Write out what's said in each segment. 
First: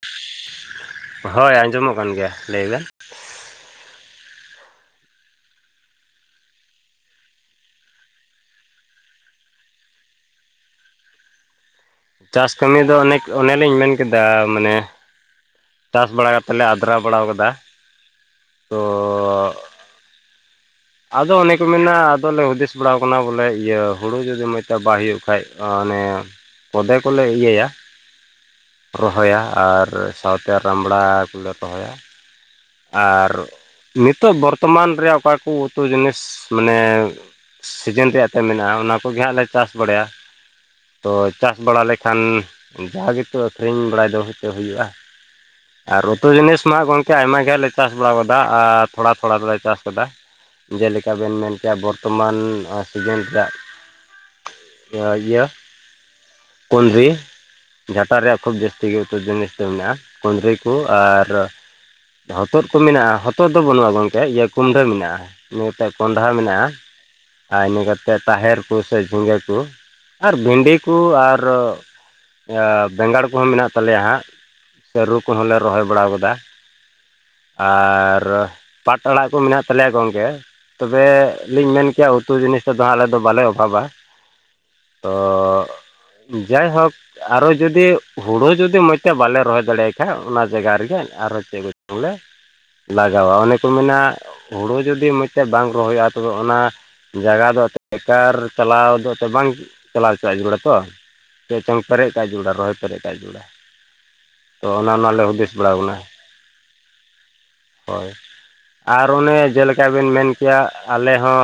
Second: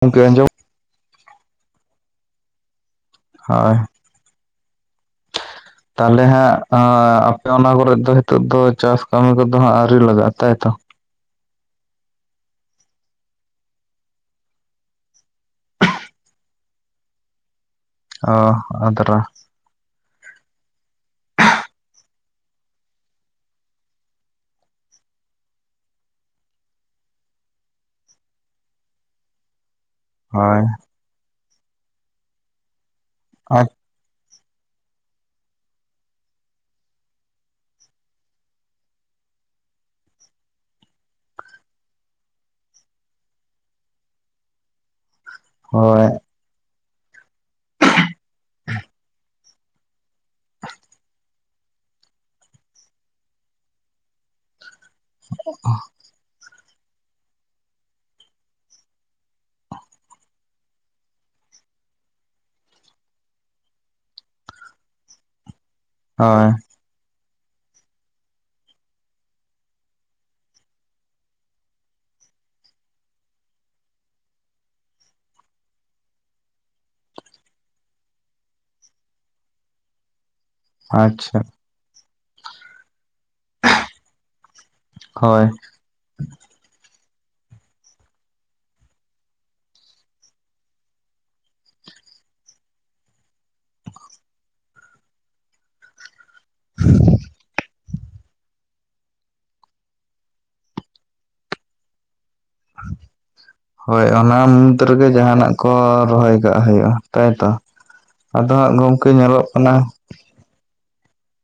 ᱜᱚᱝᱠᱮ ᱟᱸᱡᱚᱢ ᱦᱳᱭ ᱟᱸᱡᱚᱢᱚᱜ ᱠᱟᱱ ᱜᱮᱭᱟ ᱞᱟᱹᱭ ᱵᱮᱱ ᱦᱳᱭ ᱛᱟᱦᱞᱮ ᱦᱟᱸᱜ ᱟᱯᱮ ᱚᱱᱟ ᱠᱚᱨᱮᱫ ᱫᱚ ᱦᱤᱛᱚᱜ ᱫᱚ ᱪᱟᱥ ᱠᱟᱹᱢᱤ ᱠᱚᱫᱚ ᱦᱟᱜ ᱟᱹᱣᱨᱤ ᱞᱟᱜᱟᱟ ᱛᱟᱭᱛᱚ ᱪᱟᱥ ᱠᱟᱹᱢᱤ ᱫᱚ ᱚᱱᱮᱠ ᱚᱱᱮᱞᱤᱧ ᱢᱮᱱᱠᱟ ᱢᱟᱱᱮ ᱪᱟᱥ ᱵᱟᱲᱟ ᱠᱟᱛᱮ ᱞᱮ ᱟᱫᱽᱨᱟ ᱵᱟᱲᱟᱣ ᱠᱟᱫᱟ ᱚ ᱛᱚ ᱟᱫᱽᱨᱟ ᱟᱫᱚ ᱚᱱᱮ ᱠᱚ ᱢᱮᱱᱟ ᱟᱫᱚᱞᱮ ᱦᱩᱫᱤᱥ ᱵᱟᱲᱟᱣ ᱠᱟᱱᱟ ᱵᱚᱞᱮ ᱤᱭᱟᱹ ᱦᱩᱲᱩ ᱡᱩᱫᱤ ᱢᱚᱡᱽ ᱛᱮ ᱵᱟᱭ ᱦᱩᱭᱩᱜ ᱠᱷᱟᱡ ᱚᱱᱮ ᱠᱚᱫᱮ ᱠᱚᱞᱮ ᱤᱭᱟᱹᱭᱟ ᱨᱚᱦᱚᱭᱟ ᱟᱨ ᱥᱟᱶᱛᱮ ᱦᱳᱭ ᱨᱟᱸᱵᱽᱲᱟ ᱠᱚᱞᱮ ᱨᱦᱚᱭᱟ ᱟᱨ ᱱᱤᱛᱚᱜ ᱵᱚᱨᱛᱚᱢᱟᱱ ᱨᱮ ᱚᱠᱟ ᱠᱩ ᱩᱛᱩ ᱡᱤᱱᱤᱥ ᱢᱟᱱᱮᱻ ᱥᱤᱡᱤᱱ ᱨᱮᱭᱟᱜ ᱛᱮ ᱢᱮᱱᱟᱜᱼᱟ ᱚᱱᱟ ᱠᱚᱜᱮ ᱦᱟᱸᱜ ᱞᱮ ᱪᱟᱥ ᱵᱟᱰᱟᱭᱟ ᱛᱚ ᱪᱟᱥ ᱵᱟᱲᱟ ᱞᱮᱠᱷᱟᱱ ᱵᱷᱟᱜᱮᱛᱚ ᱟᱠᱷᱨᱤᱧ ᱵᱟᱲᱟᱭ ᱫᱚ ᱦᱚᱭᱛᱚ ᱦᱩᱭᱩᱜ-ᱟ ᱟᱨ ᱦᱳᱭ ᱩᱛᱩ ᱡᱤᱱᱤᱥ ᱢᱟ ᱜᱚᱢᱠᱮ ᱟᱭᱢᱟ ᱜᱮ ᱞᱮ ᱪᱟᱥ ᱵᱟᱲᱟ ᱠᱟᱫᱟ ᱟᱨ ᱛᱷᱚᱲᱟ ᱛᱷᱚᱲᱟ ᱫᱚᱞᱮ ᱪᱟᱥ ᱠᱟᱫᱟ ᱡᱮᱞᱮᱠᱟ ᱵᱮᱱ ᱢᱮᱱ ᱠᱮᱭᱟ ᱵᱚᱨᱛᱚᱢᱟᱱ ᱥᱤᱡᱤᱱ ᱨᱮᱭᱟᱜ ᱱᱚᱣᱟ ᱤᱭᱟᱹ ᱠᱩᱸᱫᱽᱨᱤ ᱡᱷᱟᱴᱟᱜ ᱨᱮᱭᱟᱜ ᱠᱷᱩᱵ ᱡᱟᱹᱥᱛᱤ ᱩᱛᱚᱨ ᱡᱤᱱᱤᱥ ᱫᱚ ᱢᱮᱱᱟᱜ-ᱟ ᱠᱩᱸᱫᱽᱨᱤ ᱠᱚ ᱟᱨ ᱦᱚᱛᱚᱫ ᱠᱚ ᱢᱮᱱᱟᱜᱼᱟ ᱦᱚᱛᱚᱫ ᱫᱚ ᱵᱟᱹᱱᱩᱜᱼᱟ ᱜᱚᱢᱠᱮ ᱤᱭᱟᱹ ᱠᱩᱢᱰᱟᱹ ᱢᱮᱱᱟᱜᱼᱟ ᱢᱤᱫᱤᱭᱟᱹᱴᱮᱡ ᱠᱚᱱᱸᱰᱷᱟ ᱦᱳᱭ ᱢᱮᱱᱟᱜ-ᱟ ᱟᱨ ᱤᱱᱟᱹ ᱠᱟᱛᱮᱫ ᱛᱟᱦᱮᱨ ᱠᱚ ᱥᱮ ᱡᱷᱤᱸᱜᱟᱹ ᱠᱚ ᱟᱨ ᱵᱷᱤᱱᱰᱤ ᱠᱚ ᱟᱨ ᱵᱮᱸᱜᱟᱲ ᱠᱚᱦᱚᱸ ᱢᱮᱱᱟᱜ ᱛᱟᱞᱮᱭᱟ ᱦᱟᱸᱜ ᱥᱟᱹᱨᱩ ᱠᱚᱦᱚᱸ ᱞᱮ ᱨᱚᱦᱚᱭ ᱵᱟᱲᱟ ᱟᱠᱟᱫᱟ ᱟᱨ ᱯᱟᱴ ᱟᱲᱟᱜ ᱠᱚ ᱢᱮᱱᱟᱜ ᱛᱟᱞᱮᱭᱟ ᱜᱚᱢᱠᱮ ᱛᱚᱵᱮ ᱟᱪᱪᱷᱟ ᱞᱤᱧ ᱢᱮᱱ ᱠᱮᱭᱟ ᱩᱛᱩ ᱡᱤᱱᱤᱥ ᱛᱮᱫᱚ ᱦᱟᱸᱜ ᱟᱞᱮ ᱫᱚ ᱵᱟᱞᱮ ᱚᱵᱷᱟᱵᱽᱼᱟ ᱛᱚ ᱦᱳᱭ ᱡᱟᱭᱦᱳᱠ ᱟᱨᱚ ᱡᱩᱫᱤ ᱦᱩᱲᱩ ᱡᱩᱫᱤ ᱢᱚᱸᱡᱽ ᱛᱮ ᱵᱟᱞᱮ ᱨᱚᱦᱚᱭ ᱫᱟᱲᱮᱭᱟᱜ ᱠᱷᱟᱡ ᱚᱱᱟ ᱡᱟᱭᱜᱟ ᱨᱮᱜᱮ ᱟᱨᱚ ᱪᱮᱫ ᱵᱩᱡ ᱵᱚᱞᱮ ᱞᱟᱜᱟᱣᱟ ᱚᱱᱮ ᱠᱚ ᱢᱮᱱᱟ ᱦᱩᱲᱩ ᱡᱩᱫᱤ ᱢᱚᱡᱽᱛᱮ ᱵᱟᱝ ᱨᱚᱦᱚᱭ-ᱟ ᱛᱚᱵᱮ ᱚᱱᱟ ᱡᱟᱭᱜᱟ ᱫᱚ ᱵᱮᱠᱟᱨ ᱪᱟᱞᱟᱣ ᱫᱚ ᱮᱱᱛᱚ ᱵᱟᱝ ᱪᱟᱞᱟᱣ [unintelligible] ᱛᱚ ᱪᱮᱫ ᱪᱚᱝ ᱯᱮᱨᱮᱡ ᱠᱟᱜ-ᱟ ᱡᱚᱜᱲᱟ ᱦᱚᱭ ᱚᱱᱟ ᱛᱚ ᱢᱩᱫᱽ ᱚᱱᱟ ᱨᱮᱜᱮ ᱚᱱᱟᱞᱮ ᱦᱩᱫᱤᱥ ᱡᱟᱦᱟᱱᱟᱜ ᱠᱚ ᱵᱟᱲᱟᱣ ᱠᱟᱱᱟ ᱨᱚᱦᱚᱭ ᱠᱟᱜ ᱦᱩᱭᱩᱜ-ᱟ ᱛᱟᱭᱛᱚ ᱾ ᱦᱳᱭ ᱟᱨ ᱚᱱᱮ ᱡᱮᱞᱮᱠᱟ ᱵᱮᱱ ᱢᱮᱱ ᱠᱮᱭᱟ ᱟᱞᱮ ᱦᱚᱸ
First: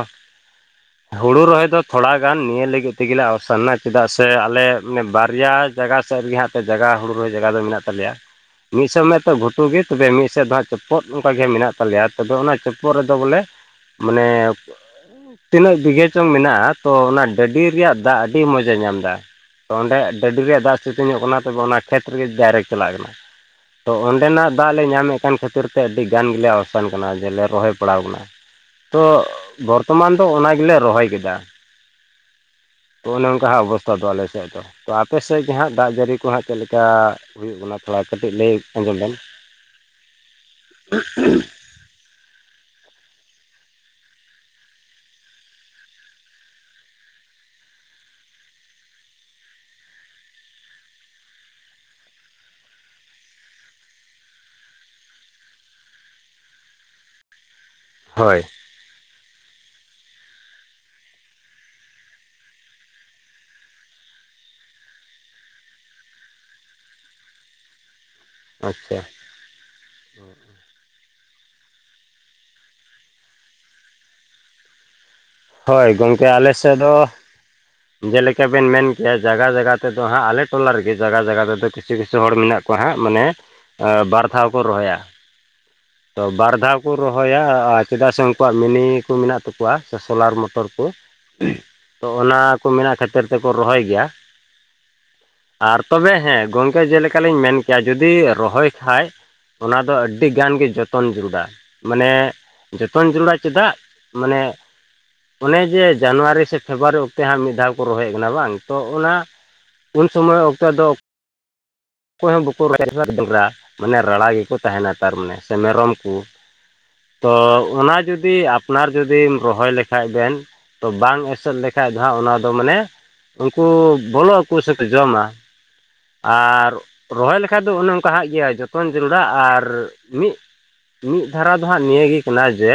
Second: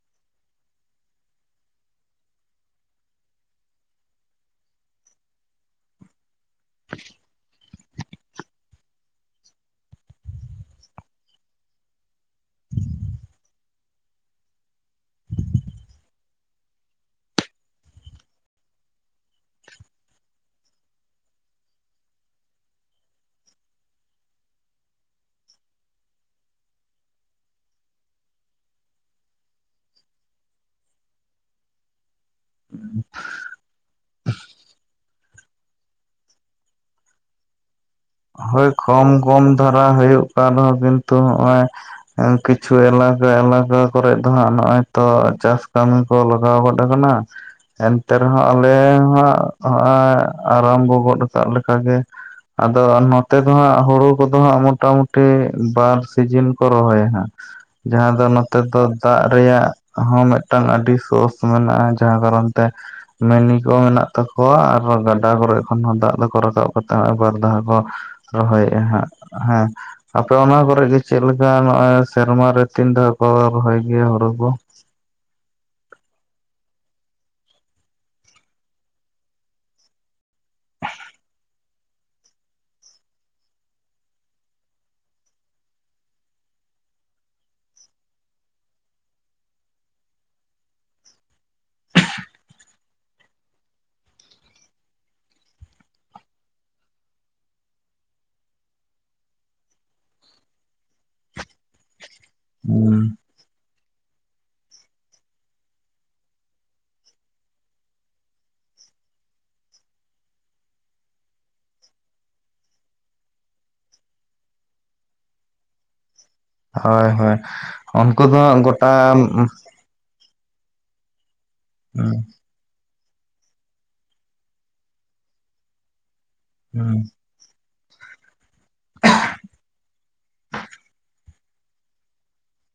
[inaudible] ᱦᱩᱲᱩ ᱨᱚᱦᱚᱭ ᱫᱚ ᱛᱷᱚᱲᱟ ᱜᱟᱱ ᱱᱤᱭᱟᱹ ᱞᱟᱹᱜᱤᱫ ᱛᱮᱜᱮ ᱞᱮ ᱟᱣᱥᱟᱱ ᱮᱱᱟ ᱪᱮᱫᱟᱜ ᱥᱮ ᱟᱞᱮᱮ ᱵᱟᱨᱭᱟ ᱡᱟᱭᱜᱟ ᱥᱮᱫ ᱨᱮᱜᱮ ᱦᱟᱸᱜ ᱡᱟᱭᱜᱟ ᱦᱩᱲᱩ ᱨᱚᱦᱚᱭ ᱡᱟᱭᱜᱟ ᱫᱚ ᱢᱮᱱᱟᱜ ᱛᱟᱞᱮᱭᱟ ᱢᱤᱫ ᱥᱚᱢᱚᱭ ᱛᱚ ᱜᱷᱩᱴᱩ ᱜᱮ ᱛᱚᱵᱮ ᱢᱤᱫ ᱥᱮᱫ ᱫᱚ ᱦᱟᱜ ᱪᱚᱯᱚᱫ ᱚᱱᱠᱟ ᱜᱮ ᱢᱮᱱᱟᱜ ᱛᱟᱞᱮᱭᱟ ᱛᱚᱵᱮ ᱚᱱᱟ ᱪᱚᱯᱚᱫ ᱨᱮᱫᱚ ᱵᱚᱞᱮ ᱢᱟᱱᱮ ᱛᱤᱱᱟᱹᱜ ᱵᱤᱜᱷᱟᱹ ᱪᱚᱝ ᱢᱮᱱᱟᱜ-ᱟ ᱛᱚ ᱚᱱᱟ ᱰᱟᱹᱰᱤ ᱨᱮᱭᱟᱜ ᱫᱟᱜ ᱟᱹᱰᱤ ᱢᱚᱡ ᱮ ᱧᱟᱢ ᱮᱫᱟ ᱾ ᱛᱚ ᱚᱸᱰᱮ ᱰᱟᱹᱰᱤ ᱨᱮᱭᱟᱜ ᱫᱟᱜ ᱥᱤᱛᱩᱝᱚᱜ ᱠᱟᱱᱟ ᱛᱚᱵᱮ ᱚᱱᱟ ᱠᱷᱮᱛ ᱨᱮᱜᱮ ᱰᱟᱭᱨᱮᱠᱴ ᱪᱟᱞᱟᱜ ᱠᱟᱱᱟ᱾ ᱛᱚ ᱚᱸᱰᱮᱱᱟᱜ ᱫᱟᱜ ᱞᱮ ᱧᱟᱢᱮᱫ ᱠᱟᱱ ᱠᱷᱟᱹᱛᱤᱨ ᱛᱮ ᱟᱹᱰᱤ ᱜᱟᱱ ᱜᱮᱞᱮ ᱟᱣᱥᱟᱱ ᱠᱟᱱᱟ ᱡᱮᱞᱮ ᱨᱚᱦᱚᱭ ᱯᱟᱲᱟᱣ ᱟᱠᱟᱱᱟ ᱾ ᱛᱚ ᱵᱚᱨᱛᱚᱢᱟᱱ ᱫᱚ ᱚᱱᱟ ᱜᱮᱞᱮ ᱨᱚᱦᱚᱭ ᱠᱮᱫᱟ ᱾ [inaudible] ᱛᱚ ᱚᱱᱮ ᱚᱱᱠᱟ ᱦᱟᱜ ᱚᱵᱚᱥᱛᱷᱟ ᱫᱚ ᱟᱞᱮ ᱥᱮᱫ ᱫᱚ ᱾ ᱛᱚ ᱟᱯᱮ ᱥᱮᱫ ᱜᱮ ᱦᱟᱸᱜ ᱫᱟᱜ ᱡᱟᱹᱲᱤ ᱠᱚ ᱦᱟᱸᱜ ᱪᱮᱫ ᱞᱮᱠᱟ ᱦᱩᱭᱩᱜ ᱠᱟᱱᱟ? ᱛᱷᱚᱲᱟ ᱠᱟᱹᱴᱤᱡ ᱞᱟᱹᱭ ᱟᱸᱡᱚᱢ ᱵᱮᱱ ᱫᱷᱚᱨᱟᱣ ᱦᱩᱭᱩᱜ ᱠᱟᱱ ᱨᱮᱦᱚᱸ ᱠᱤᱱᱛᱩ ᱱᱚᱜ-ᱚᱭ ᱠᱤᱪᱷᱩ ᱮᱞᱟᱠᱟ ᱮᱞᱟᱠᱟ ᱠᱚᱨᱮᱜ ᱫᱚᱦᱜ ᱱᱚᱜ-ᱚᱭ ᱛᱚ ᱪᱟᱥ ᱠᱟᱹᱢᱤ ᱠᱚ ᱞᱟᱜᱟᱣ ᱜᱚᱫ ᱟᱠᱟᱱᱟ ᱾ ᱮᱱᱛᱮ ᱨᱮᱦᱚᱸ ᱟᱞᱮ ᱦᱚᱜ-ᱚᱭ ᱟᱨᱟᱢ ᱵᱚ ᱜᱚᱫ ᱠᱟᱜ ᱞᱮᱠᱟᱜ ᱜᱮ ᱾ ᱟᱫᱚ ᱱᱚᱛᱮ ᱫᱚ ᱦᱟᱸᱜ ᱦᱩᱲᱩ ᱠᱚᱫᱚ ᱦᱟᱸᱜ ᱢᱚᱴᱟ-ᱢᱩᱴᱤ ᱵᱟᱨ ᱥᱤᱡᱤᱱ ᱠᱚ ᱨᱚᱦᱚᱭᱟ ᱦᱟᱸᱜ ᱾ ᱡᱟᱦᱟᱸ ᱫᱚ ᱦᱳᱭ ᱱᱚᱛᱮ ᱫᱚ ᱫᱟᱜ ᱨᱮᱭᱟᱜ ᱦᱚᱸ ᱢᱤᱫᱴᱟᱝ ᱟᱹᱰᱤ ᱥᱳᱨᱥ ᱢᱮᱱᱟᱜ-ᱟ ᱡᱟᱦᱟᱸ ᱠᱟᱨᱚᱱ ᱛᱮ ᱢᱤᱱᱤ ᱠᱚ ᱢᱮᱱᱟᱜ ᱛᱟᱠᱚᱣᱟ ᱟᱨ ᱜᱟᱰᱟ ᱠᱚᱨᱮ ᱠᱷᱚᱱ ᱫᱟᱜ ᱫᱚᱠᱚ ᱨᱟᱠᱟᱵ ᱠᱟᱛᱮ ᱵᱟᱨ ᱫᱷᱟᱣ ᱨᱚᱦᱚᱭᱮᱫ-ᱟ ᱟᱪᱪᱷᱟ ᱦᱟᱸᱜ ᱦᱮᱸ ᱟᱯᱮ ᱚᱱᱟ ᱠᱚᱨᱮᱜᱤ ᱪᱮᱫᱞᱮᱠᱟ ᱱᱚᱜᱚᱭ ᱥᱮᱨᱢᱟᱨᱮ ᱛᱤᱱ ᱫᱷᱟᱣ ᱠᱚ ᱨᱚᱦᱚᱭ ᱜᱮᱭᱟ ᱦᱩᱲᱩ ᱠᱚ? ᱦᱳᱭ ᱜᱚᱢᱠᱮ ᱟᱞᱮᱥᱮᱫ ᱫᱚ ᱡᱮᱞᱮᱠᱟ ᱵᱮᱱ ᱢᱮᱱ ᱠᱮᱭᱟ ᱡᱟᱜᱟ ᱡᱟᱜᱟ ᱛᱮᱫᱚ ᱦᱟᱸᱜ ᱟᱞᱮ ᱴᱚᱞᱟ ᱨᱮᱜᱮ ᱡᱟᱜᱟ ᱡᱟᱜᱟ ᱛᱮᱫᱚ ᱠᱤᱪᱷᱩ ᱠᱤᱪᱷᱩ ᱦᱚᱲ ᱢᱮᱱᱟᱜ ᱠᱚᱣᱟ [unintelligible] ᱦᱟᱸᱜ ᱢᱟᱱᱮ ᱵᱟᱨ ᱫᱷᱟᱣ ᱠᱚ ᱨᱚᱦᱚᱭᱟ᱾ ᱛᱚ ᱵᱟᱨ ᱫᱷᱟᱣ ᱠᱚ ᱨᱚᱦᱚᱭᱟ ᱟᱨ ᱪᱮᱫᱟᱜ ᱥᱮ ᱩᱱᱠᱩᱣᱟᱜ ᱢᱤᱱᱤ ᱠᱚ ᱢᱮᱱᱟᱜ ᱛᱟᱠᱚᱣᱟ᱾ ᱥᱳᱞᱟᱨ ᱢᱚᱴᱚᱨ ᱠᱚ ᱛᱚ ᱚᱱᱟ ᱠᱚ ᱢᱮᱱᱟᱜ ᱠᱷᱟᱹᱛᱤᱨ ᱛᱮᱠᱚ ᱨᱚᱦᱚᱭ ᱜᱮᱭᱟ᱾ ᱟᱨ ᱛᱚᱵᱮ ᱦᱮᱸ ᱜᱚᱢᱠᱮ ᱡᱮᱞᱮᱠᱟᱞᱤᱧ ᱢᱮᱱ ᱠᱮᱭᱟ ᱡᱩᱫᱤ ᱨᱚᱦᱚᱭ ᱠᱷᱟᱡ ᱚᱱᱟ ᱫᱚ ᱟᱹᱰᱤ ᱜᱟᱱ ᱜᱮ ᱡᱚᱛᱚᱱ ᱡᱟᱹᱨᱩᱲᱟ ᱢᱟᱱᱮ ᱡᱚᱛᱚᱱ ᱦᱩᱸ ᱡᱟᱲᱩᱲᱟ ᱪᱮᱫᱟᱜ ᱢᱟᱱᱮ ᱚᱱᱮ ᱡᱮ ᱡᱟᱱᱩᱣᱟᱨᱤ ᱥᱮ ᱯᱷᱮᱵᱽᱨᱩᱣᱟᱨᱤ ᱚᱠᱛᱮ ᱦᱟᱸᱜ ᱢᱤᱫ ᱫᱷᱟᱣ ᱠᱚ ᱨᱚᱦᱚᱭᱮᱫ ᱠᱟᱱᱟ ᱵᱟᱝ ᱛᱚ ᱚᱱᱟ ᱩᱱ ᱥᱚᱢᱚᱭ ᱚᱠᱛᱚ ᱫᱚ ᱚᱠᱚᱭ ᱦᱚᱸ ᱵᱟᱠᱚ [unintelligible] ᱢᱟᱱᱮ ᱨᱟᱲᱟ ᱜᱮᱠᱚ ᱛᱟᱦᱮᱱᱟ ᱛᱟᱨᱢᱟᱱᱮ ᱥᱮ ᱢᱮᱨᱚᱢ ᱠᱚ ᱾ ᱦᱳᱭ ᱛᱚ ᱦᱳᱭ ᱚᱱᱟ ᱩᱱᱠᱩ ᱡᱩᱫᱤ ᱫᱚ ᱟᱯᱱᱟᱨ ᱜᱚᱴᱟ ᱡᱩᱫᱤᱢ ᱦᱩᱸ ᱨᱚᱦᱚᱭ ᱞᱮᱠᱷᱟᱱ ᱠᱷᱟᱡ ᱵᱮᱱ ᱛᱚ ᱵᱟᱝ ᱮᱥᱮᱫ ᱞᱮᱠᱷᱟᱡ ᱫᱚ ᱚᱱᱟ ᱫᱚ ᱢᱟᱱᱮ ᱩᱱᱠᱩ ᱵᱚᱞᱚᱜ [unintelligible] ᱥᱮᱠᱚ ᱡᱚᱢᱟ ᱟᱨ ᱦᱩᱸ ᱨᱚᱦᱚᱭ ᱞᱮᱠᱷᱷᱟᱡ ᱫᱚ ᱚᱱᱮ ᱠᱟᱜ ᱜᱮᱭᱟ ᱡᱚᱛᱚᱱ ᱡᱟᱹᱨᱩᱲᱟ ᱟᱨ ᱢᱤᱫ ᱢᱤᱫ ᱫᱷᱟᱨᱟ ᱫᱚ ᱦᱟᱸᱜ ᱱᱤᱭᱟᱹᱟᱹ ᱜᱮ ᱠᱟᱱᱟ ᱡᱮ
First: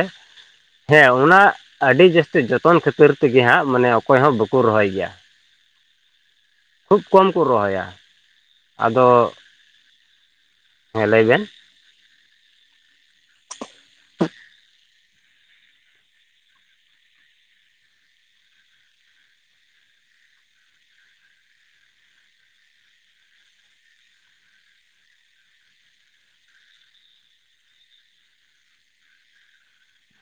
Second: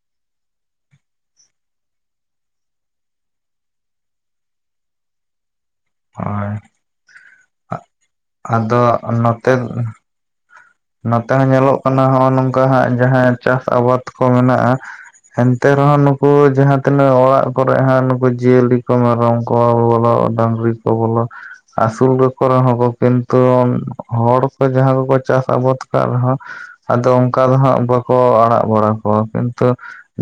ᱦᱮᱸ ᱚᱱᱟ ᱟᱹᱰᱤ ᱡᱟᱹᱥᱛᱤ ᱡᱚᱛᱚᱱ ᱠᱷᱟᱹᱛᱤᱨ ᱛᱮᱜᱮ ᱦᱟᱸᱜ ᱢᱟᱱᱮ ᱚᱠᱚᱭ ᱦᱚᱸ ᱵᱟᱠᱚ ᱨᱚᱦᱚᱭ ᱜᱮᱭᱟ ᱦᱳᱭ ᱠᱷᱩᱵᱽ ᱠᱚᱢ ᱠᱚ ᱨᱚᱦᱚᱭᱟ ᱟᱫᱚ ᱦᱮᱸ ᱞᱟᱹᱭ ᱱᱚᱛᱮ ᱦᱚᱸ ᱵᱮᱱ ᱧᱮᱞᱚᱜ ᱠᱟᱱᱟ ᱱᱚᱜᱼᱚᱭ ᱱᱚᱝᱠᱟ ᱦᱟᱸᱜ ᱡᱟᱦᱟᱸ ᱪᱟᱥ ᱟᱵᱟᱫᱽ ᱠᱚ ᱢᱮᱱᱟᱜᱼᱟ ᱮᱱᱛᱮ ᱨᱮᱦᱚᱸ ᱱᱩᱠᱩ ᱡᱟᱦᱟᱸ ᱛᱤᱱᱟᱹᱜ ᱚᱲᱟᱜ ᱠᱚᱨᱮ ᱦᱟᱸ ᱱᱩᱠᱩ ᱡᱤᱭᱟᱹᱞᱤ ᱠᱚ ᱢᱮᱨᱚᱢ ᱠᱚ ᱵᱚᱞᱚᱜ ᱰᱟᱝᱨᱤ ᱠᱚ ᱵᱚᱞᱚ ᱟᱹᱥᱩᱞ ᱜᱮ ᱠᱚ ᱨᱮᱦᱚᱸ ᱠᱚ ᱠᱤᱱᱛᱩ ᱦᱚᱲ ᱠᱚ ᱡᱟᱦᱟᱸ ᱠᱚᱠᱚ ᱪᱟᱥ [unintelligible] ᱠᱟᱫ ᱨᱮᱦᱚᱸ ᱟᱫᱚ ᱚᱱᱠᱟ ᱫᱚ ᱦᱟᱸᱜ ᱵᱟᱠᱚ ᱟᱲᱟᱜ ᱵᱟᱲᱟ ᱠᱚᱣᱟ ᱠᱤᱱᱛᱩ